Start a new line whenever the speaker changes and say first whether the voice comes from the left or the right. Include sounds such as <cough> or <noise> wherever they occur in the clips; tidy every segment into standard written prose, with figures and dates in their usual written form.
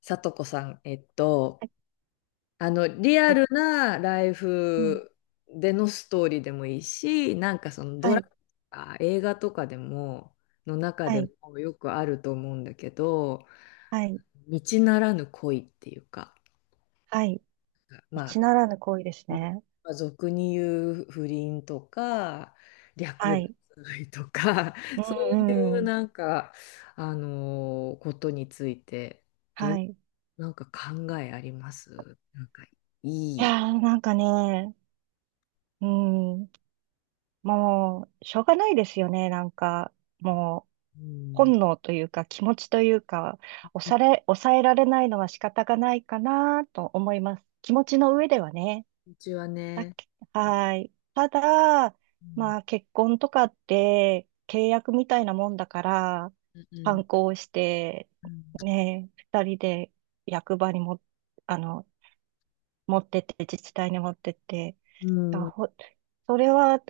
left: さとこさん、
right: はい、
left: リア
right: はい、
left: ルなライ
right: うん、
left: フでのストーリーでもいいし、なんかそのド
right: は
left: ラマ
right: い、
left: とか映画とかでも、の中
right: は
left: で
right: い、
left: もよくあると思うんだけど、
right: はい、
left: 道ならぬ恋っていうか、
right: はい。
left: ま
right: 一
left: あ、
right: ならぬ行為です
left: うん、
right: ね。
left: まあ、俗に言う不倫とか
right: は
left: 略
right: い。
left: 奪愛とか
right: う
left: <laughs> そうい
right: ん、
left: う
right: うん。
left: なんかことについてど
right: は
left: う、
right: い。い
left: なんか考えあります、なんかいい、
right: やー、なんかね、うん、もう、しょうがないですよね。なんか、もう、
left: う
right: 本
left: ん、
right: 能というか、気持ちというか、抑えられないのは仕方がないかなと思います。気持ちの上ではね。
left: うちは
right: だ
left: ね。
right: け、
left: う
right: はい。ただ、まあ
left: ん、
right: 結婚とかって契約みたいなもんだから、
left: うん、
right: 反抗して、
left: うん、
right: ね、二人で役場にも、あの、持ってって、自治体に持ってって、
left: う
right: だ
left: ん、
right: ほ、それは、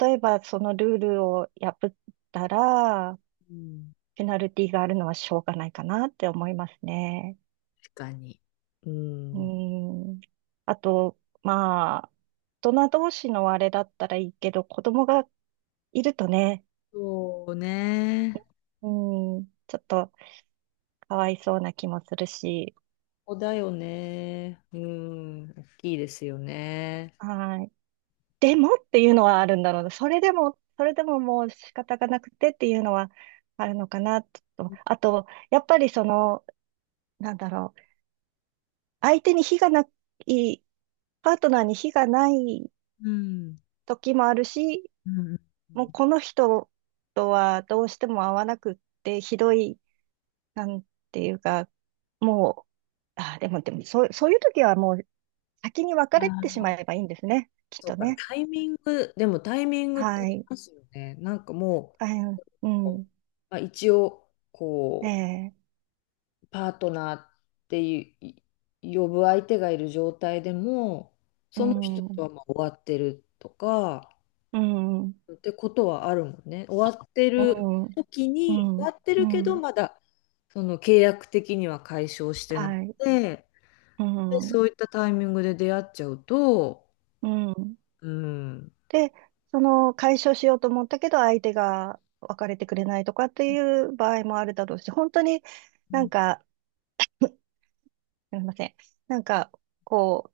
right: 例えばそのルールを破ったら、
left: うん、
right: ペナルティがあるのはしょうがないかなって思いますね。
left: 確かに。う
right: う
left: ん、
right: ん。あと、まあ、大人同士のあれだったらいいけど、子供がいるとね、
left: そうね、
right: うん、ちょっとかわいそうな気もするし、
left: ここだよね。うん、大きいですよね。
right: はい。でもっていうのはあるんだろうな。それでも、それでももう仕方がなくてっていうのはあるのかなと。あと、やっぱりその、なんだろう、相手に非がない、パートナーに非がない
left: うん、
right: 時もあるし、
left: うん、うん、う
right: も
left: ん。
right: うこの人とはどうしても合わなくって、ひどい、なんていうか、もう、あ、でも、そういう時はもう先に別
left: あ
right: れてし
left: ー、
right: まえばいいんですね。きっ
left: そう
right: と
left: か、
right: ね。
left: タイミング、でもタイミングってあ
right: は
left: り
right: い。
left: ますよね。なんかも
right: あ、う
left: う、
right: ん。
left: まあ、一応、
right: え
left: こ
right: え、
left: う、パートナーっていう、呼ぶ相手がいる状態でも、
right: う
left: その人
right: ん。う
left: と
right: ん。
left: はまあ終わってるとか、
right: うん。
left: ってことはあるもんね。終わってる時
right: う
left: に、終わ
right: ん。
left: って
right: う
left: るけど、
right: ん。
left: まだ、その契約的には解消してなく
right: はい。
left: て、
right: う
left: で、
right: ん。
left: そういったタイミングで出会っちゃうと、
right: うん。
left: うん、
right: で、その解消しようと思ったけど、相手が別れてくれないとかっていう場合もあるだろうし、本当になんか、すみません。なんか、こ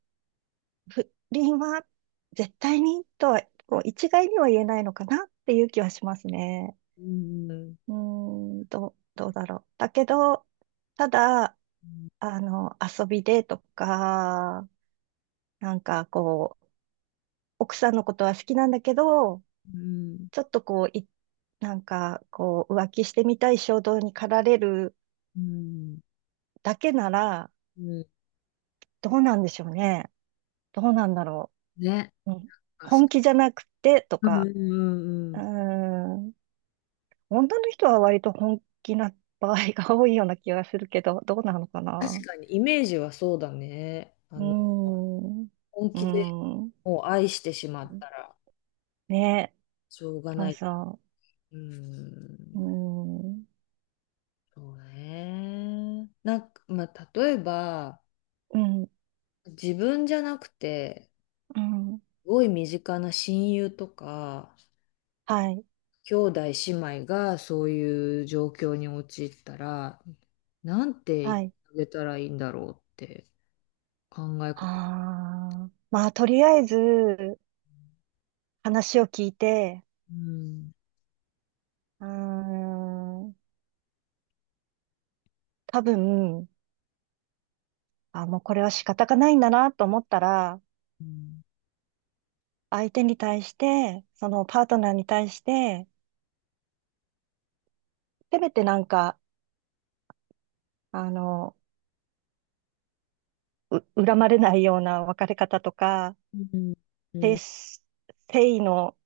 right: う、不倫は絶対にとは、こう一概には言えないのかなっていう気はしますね。
left: うん、
right: うーん、どうだろう。だけど、ただ、
left: うん、
right: 遊びでとか、なんかこう、奥さんのことは好きなんだけど、
left: うん、
right: ちょっとこう、なんかこう、浮気してみたい衝動に駆られる
left: うん、
right: だけなら、
left: うん、
right: どうなんでしょうね。どうなんだろ
left: ね。
right: う。うん、
left: あ、そ
right: 本気じゃなくてと
left: う、う
right: か、
left: ん、うん、う
right: うー
left: ん。
right: ん、女の人は割と本気な場合が多いような気がするけど、どうなのか
left: 確
right: な。
left: かに、イメージはそうだね。あ
right: うー
left: の、
right: ん、う
left: 本
right: ー
left: 気で
right: ん。
left: もう愛してしまったら、
right: ね、
left: しょうが
right: そ
left: な
right: う
left: い。
right: そ
left: う
right: う。う
left: ん、
right: ん、
left: そうね。なんか、まあ、例えば、
right: うん、
left: 自分じゃなくて、
right: うん。
left: すごい身近な親友とか、
right: はい、
left: 兄弟姉妹がそういう状況に陥ったら、なんて言っ
right: は
left: て
right: い。
left: あげたらいいんだろうって。考え
right: あ
left: 方。
right: あ、まあ、とりあえず、話を聞いて、
left: うん、
right: うーん、多分、あ、もうこれは仕方がないんだなと思ったら、
left: うん、
right: 相手に対して、そのパートナーに対して、せめてなんか、あの、恨まれないような別れ方とか、
left: うん、う
right: 誠
left: ん、
right: 誠意の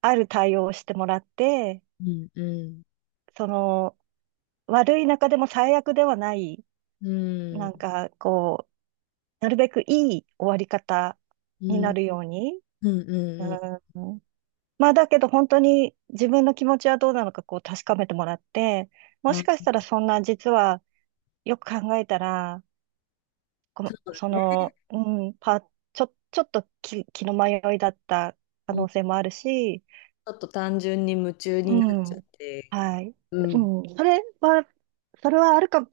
right: ある対応をしてもらって、
left: うん、うん、
right: その、悪い中でも最悪ではない、
left: う
right: な
left: ん、
right: んかこう、なるべくいい終わり方
left: う
right: にな
left: ん、
right: るように。
left: うん、
right: う
left: うん。
right: ん、まあだけど本当に自分の気持ちはどうなのかこう確かめてもらって、も
left: な
right: し
left: んか
right: かしたらそんな実はよく考えたら、この、そ
left: ね、
right: の、うん、ちょっと気の迷いだった可
left: うん、
right: 能
left: ち
right: 性もあるし、
left: ょっと単純に夢中
right: う
left: になっち
right: ん。
left: ゃって、
right: はい。
left: う
right: う
left: ん。
right: ん。それはあるか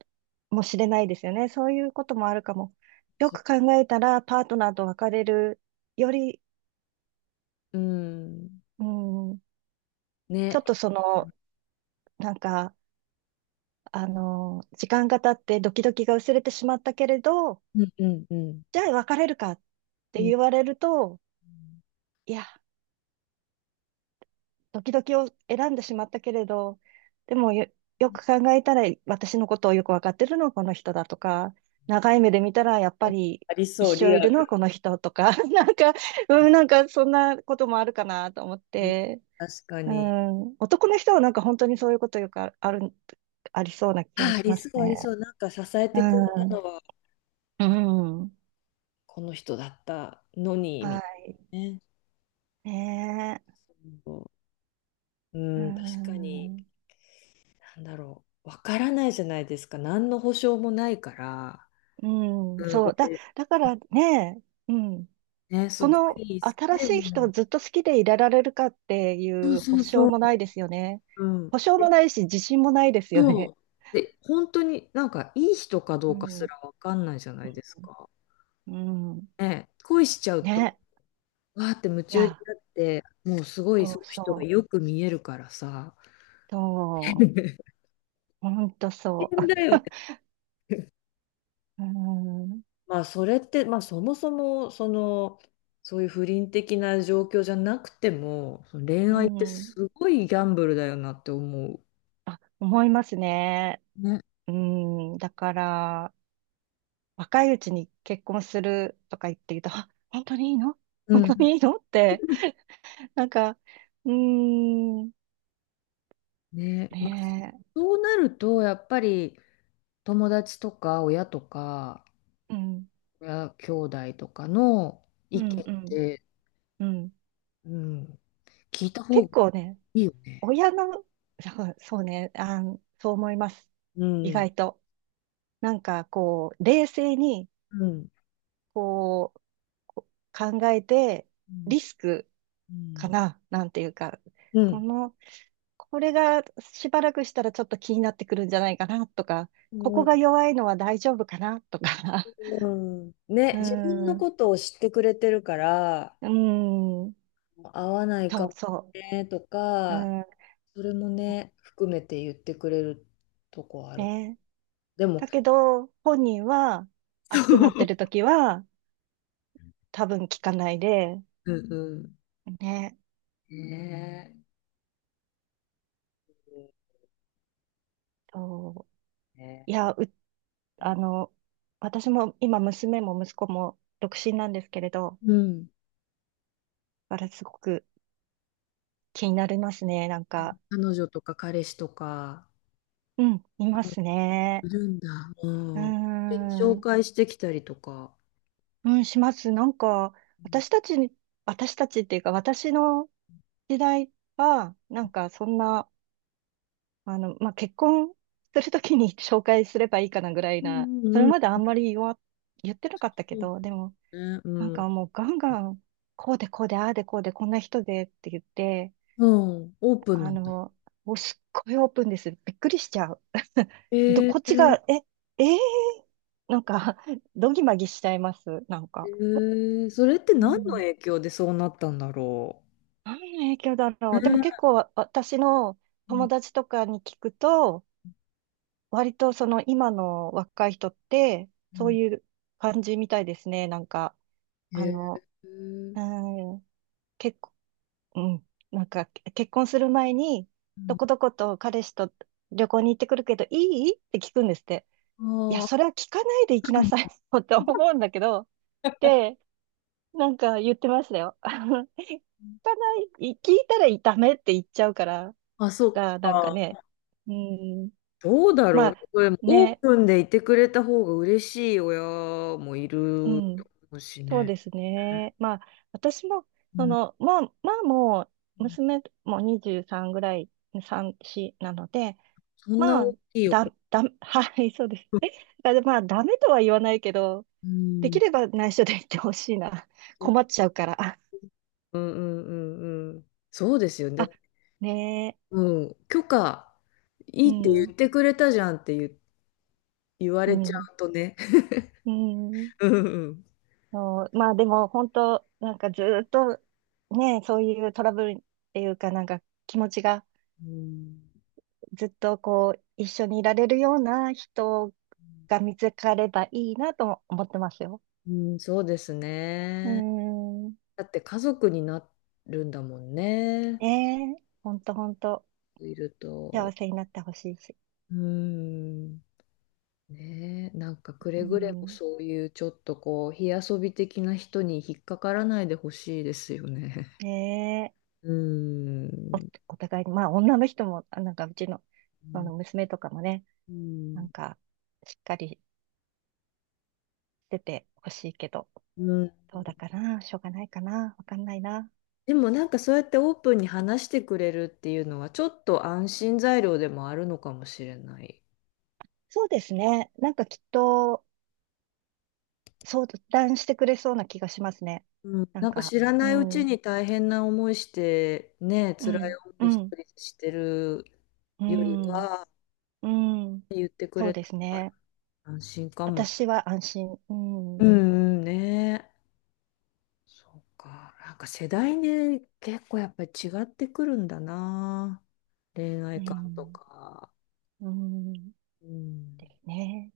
right: もしれないですよね。そういうこともあるかも。よ
left: そ
right: く考えたら、パートナーと別れるより、
left: う、うん、
right: うん、ちょ
left: ね、
right: っとその、なんか、時間が経ってドキドキが薄れてしまったけれど、
left: うん、うん、うん、
right: じゃあ別れるかっ
left: う
right: て
left: ん。
right: 言われると、いや、時々を選んでしまったけれど、でもよ、よく考えたら私のことをよくわかってるのはこの人だとか、長い目で見たらやっぱり
left: ありそ
right: 一
left: う、リ
right: 生い
left: ア
right: るのは
left: ル。
right: この人とか、<laughs> なんか、うん、なんかそんなこともあるかなと思っ
left: うん、
right: て、
left: 確か
right: う
left: に。
right: ん、男の人はなんか本当にそういうことよくあある、ありそうな気が
left: あ、あ
right: し
left: り
right: ま
left: そ
right: す
left: う、あり
right: ね。
left: そう。なんか支え
right: う
left: てくれた
right: ん、
left: のは、
right: う
left: あ、
right: ん、
left: この人だったのに、
right: は
left: みたい
right: い。
left: なね。
right: ね
left: そう、
right: え、
left: う
right: う
left: ん、確かに。
right: ん、
left: なんだろう、わからないじゃないですか。何の保証もないから。
right: うん、
left: うん、
right: そう、だ、
left: で、
right: だからね、うん。
left: ね、す
right: こ
left: ご
right: の
left: い。
right: 新
left: で
right: しい人を
left: も、
right: ずっと好きでいられるかってい
left: そう、
right: う保
left: そう、
right: 証
left: そう、
right: もないですよね。
left: うん。
right: 保証もないし、自信もないですよ
left: そ
right: ね。
left: う、で、本当になんかいい人かど
right: う
left: うかす
right: ん。
left: らわかんないじゃないですか。
right: うん。うん
left: ね、恋しちゃうと、
right: ね。
left: わーって夢
right: い
left: 中に
right: や、
left: なって、もうすごい
right: そう
left: その人が
right: そう。
left: よく見えるからさ。
right: そう。
left: <laughs>
right: ほんとそう。
left: 変だよね。
right: <laughs> うん。
left: まあそれって、まあそもそも、その、そういう不倫的な状況じゃなくても、その恋
right: う
left: 愛って
right: ん。
left: すごいギャンブルだよなって思う。
right: あ、思いますね。
left: ね。
right: うん。だから、若いうちに結婚するとか言って言うと、あ、本当にいいの
left: う
right: 本当
left: ん。
right: にいいのって、なんか、うーん。
left: ね。まあ、
right: ね
left: そうなると、やっぱり友達とか親とか、
right: え。うん。
left: 親兄弟とかの意
right: うん
left: 見っ
right: うん。
left: て、
right: うん。
left: うん、聞いた方
right: 結
left: が
right: 構ね、
left: いいよね。
right: 親の、そうそうね、そう思います。
left: う
right: 意
left: ん、
right: 外と。なんかこう、冷静に、
left: うん、
right: こう、こ考えて、
left: うん、
right: リスク
left: う
right: か
left: ん、
right: な、なんていうか、この、これがしばらくしたらちょっと気になってくるんじゃないかなとか、
left: う
right: ここ
left: ん。
right: が弱いのは大丈夫かなとか、
left: うん。
right: <laughs>
left: ね、
right: うー
left: 自分の
right: ん、う
left: ことを知ってくれてるから、
right: ーん、
left: 合わないか
right: そう
left: も
right: そ
left: ねと
right: う、う
left: か、
right: ん、
left: それもね、含めて言ってくれるとこある。
right: ね。
left: でも、
right: だけど、本人は熱くなって
left: <laughs>
right: る時は多分聞かないで、
left: うん、うん。
right: ね、
left: ね
right: そう
left: え、
right: い
left: ね、
right: や、あの、私も今娘も息子も独身なんですけれど、
left: うん。
right: だからすごく気になりますね、なんか。
left: 彼女とか彼氏とか、
right: うん、います
left: い
right: ね。
left: るんだ。う
right: うー
left: ん。で紹
right: ん、
left: 介してきたりとか。
right: うん、します。なんか、私たちに、私たちっていうか私の時代は、なんかそんな、まあ、結婚するときに <laughs> 紹介すればいいかなぐらい
left: う
right: な、
left: ん、う
right: それ
left: ん、うん。
right: まであんまり言ってなかったけ
left: そう
right: ど、でも、
left: だね。
right: なん
left: うん、
right: かもうガンガン、こうでこうで、ああでこうで、こんな人でって言って、
left: うん。オープンな
right: あ
left: んだ。
right: の、もうすっごいオープンです。びっくりしちゃう。<laughs>
left: え、え
right: こっ
left: え
right: ちが、
left: ー。
right: え、えー、なんか、どぎまぎしちゃいます。なんか。
left: それって
right: う
left: 何の
right: ん。
left: 影響でそうなったんだろ
right: 何の影響だ
left: う。
right: ろう。でも
left: ん、
right: 結構、私の
left: うん。
right: 友達とかに聞くと、割とその今の若い人って、
left: う
right: そう
left: ん。
right: いう感じみたいですね。なんか、
left: へ
right: あの、
left: えー。
right: うーん、結構、うん、なんか結婚する前に、
left: う
right: ど
left: ん。
right: こどこと彼氏と旅行に行ってくるけど、いいって聞くんですって。いや、そ
left: あ
right: れは聞かないで行きなさい <laughs> って思うんだけど、で、なんか言ってましたよ。<laughs> 聞かない、聞いたらダメって言っちゃうから、
left: あ、あ、
right: と
left: そっ
right: か、なんかね、
left: か。
right: うん、
left: どうだろ
right: ま
left: うね。
right: あ、
left: これオー
right: ね、
left: プンでいてくれた方が嬉しい親もい
right: う
left: ると
right: ん。
left: 思うし
right: そう
left: ね。
right: ですね。まあ、私も、
left: う
right: そ
left: ん。
right: の、まあ、もう、娘も23ぐらい、3、4なので、
left: そんな
right: まあ、
left: 大きいお子。
right: <laughs> はい、そうです。まあ、ダメとは言わないけど、
left: う
right: でき
left: ん。
right: れば内緒で言ってほしいな。<laughs>
left: そ
right: 困っちゃうから。
left: うん、うん、うん、うん。そうですよね。だっ
right: あ、
left: て、
right: ねえ、
left: うん、許可、い
right: う
left: いって言
right: ん、
left: ってくれたじゃんって言わ
right: う
left: れちゃ
right: ん、
left: うとね。
right: うん。
left: <laughs> うん、うん。
right: そうまあ、でも、本当なんかずっと、ね、そういうトラブルっていうか、なんか気持ちが、
left: う
right: ずっとこう、一緒にいられるような人が見つかればいいなとも思ってますよ。
left: ん、うん、そうです
right: う
left: ね。
right: ーん。
left: だって家族になるんだもんね。
right: ねえ、ほんとほんと、
left: いる
right: 幸
left: と。
right: せになってほしいし。
left: うーん。ねえ、なんかくれ
right: う
left: ぐれも
right: ん。
left: そういうちょっとこう、火遊び的な人に引っかからないでほしいですよね。
right: ねえ、
left: <laughs> うー
right: お、
left: ん。
right: お互いに、まあ女の人も、なんかうちの、その娘とかもね、
left: う
right: なん
left: ん、
right: か、しっかりしててほしいけど、
left: うん。
right: どうだかな、しょうがないかな、わかんないな。
left: でもなんかそうやってオープンに話してくれるっていうのはちょっと安心材料でもあるのかもしれない。
right: そうですね。なんかきっと相談してくれそうな気がしますね。
left: うん。
right: なん
left: なんか
right: か、
left: 知ら
right: う
left: ないうち
right: ん。
left: に大変な思いして、ね、
right: う
left: 辛い
right: ん、
left: 思い
right: う
left: 一
right: ん、
left: 人してる
right: う
left: より
right: ん、
left: は、
right: うん。
left: 言ってく
right: そう
left: れ
right: です
left: たら
right: ね。
left: 安心かも。
right: 私は安心。うん、
left: う
right: う
left: ん、うん、ねえ。そうか。なんか世代で結構やっぱり違ってくるんだな。恋愛観と
right: ん、
left: か。
right: うん。
left: うん。
right: ですね。